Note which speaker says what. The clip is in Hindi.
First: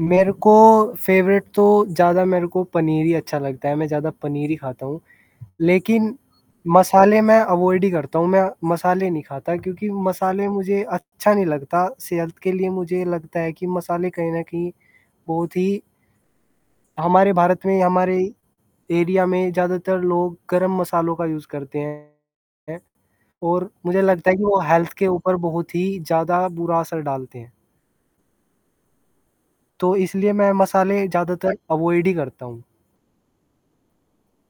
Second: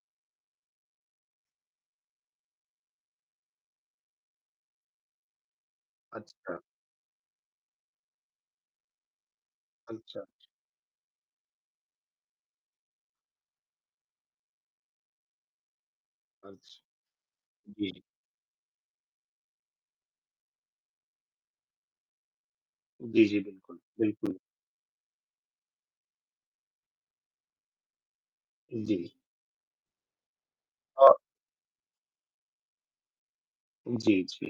Speaker 1: मेरे को फ़ेवरेट तो ज़्यादा मेरे को पनीर ही अच्छा लगता है, मैं ज़्यादा पनीर ही खाता हूँ। लेकिन
Speaker 2: अच्छा।
Speaker 1: मसाले मैं अवॉइड ही करता हूँ, मैं मसाले नहीं खाता क्योंकि
Speaker 2: अच्छा, अच्छ।
Speaker 1: मसाले मुझे अच्छा नहीं लगता, सेहत के लिए मुझे लगता है कि मसाले कहीं न कहीं बहुत ही
Speaker 2: अच्छ।
Speaker 1: हमारे भारत में ही,
Speaker 2: जी।
Speaker 1: हमारे एरिया में ज़्यादातर लोग गरम मसालों का यूज़ करते हैं।
Speaker 2: जी, जी,
Speaker 1: और
Speaker 2: बिल्कुल।
Speaker 1: मुझे लगता है
Speaker 2: बिल्कुल।
Speaker 1: कि वो हेल्थ के ऊपर बहुत ही ज़्यादा बुरा असर डालते हैं।
Speaker 2: जी।
Speaker 1: तो इसलिए मैं मसाले
Speaker 2: हाँ।
Speaker 1: ज़्यादातर अवॉइड ही करता हूँ।
Speaker 2: जी, जी।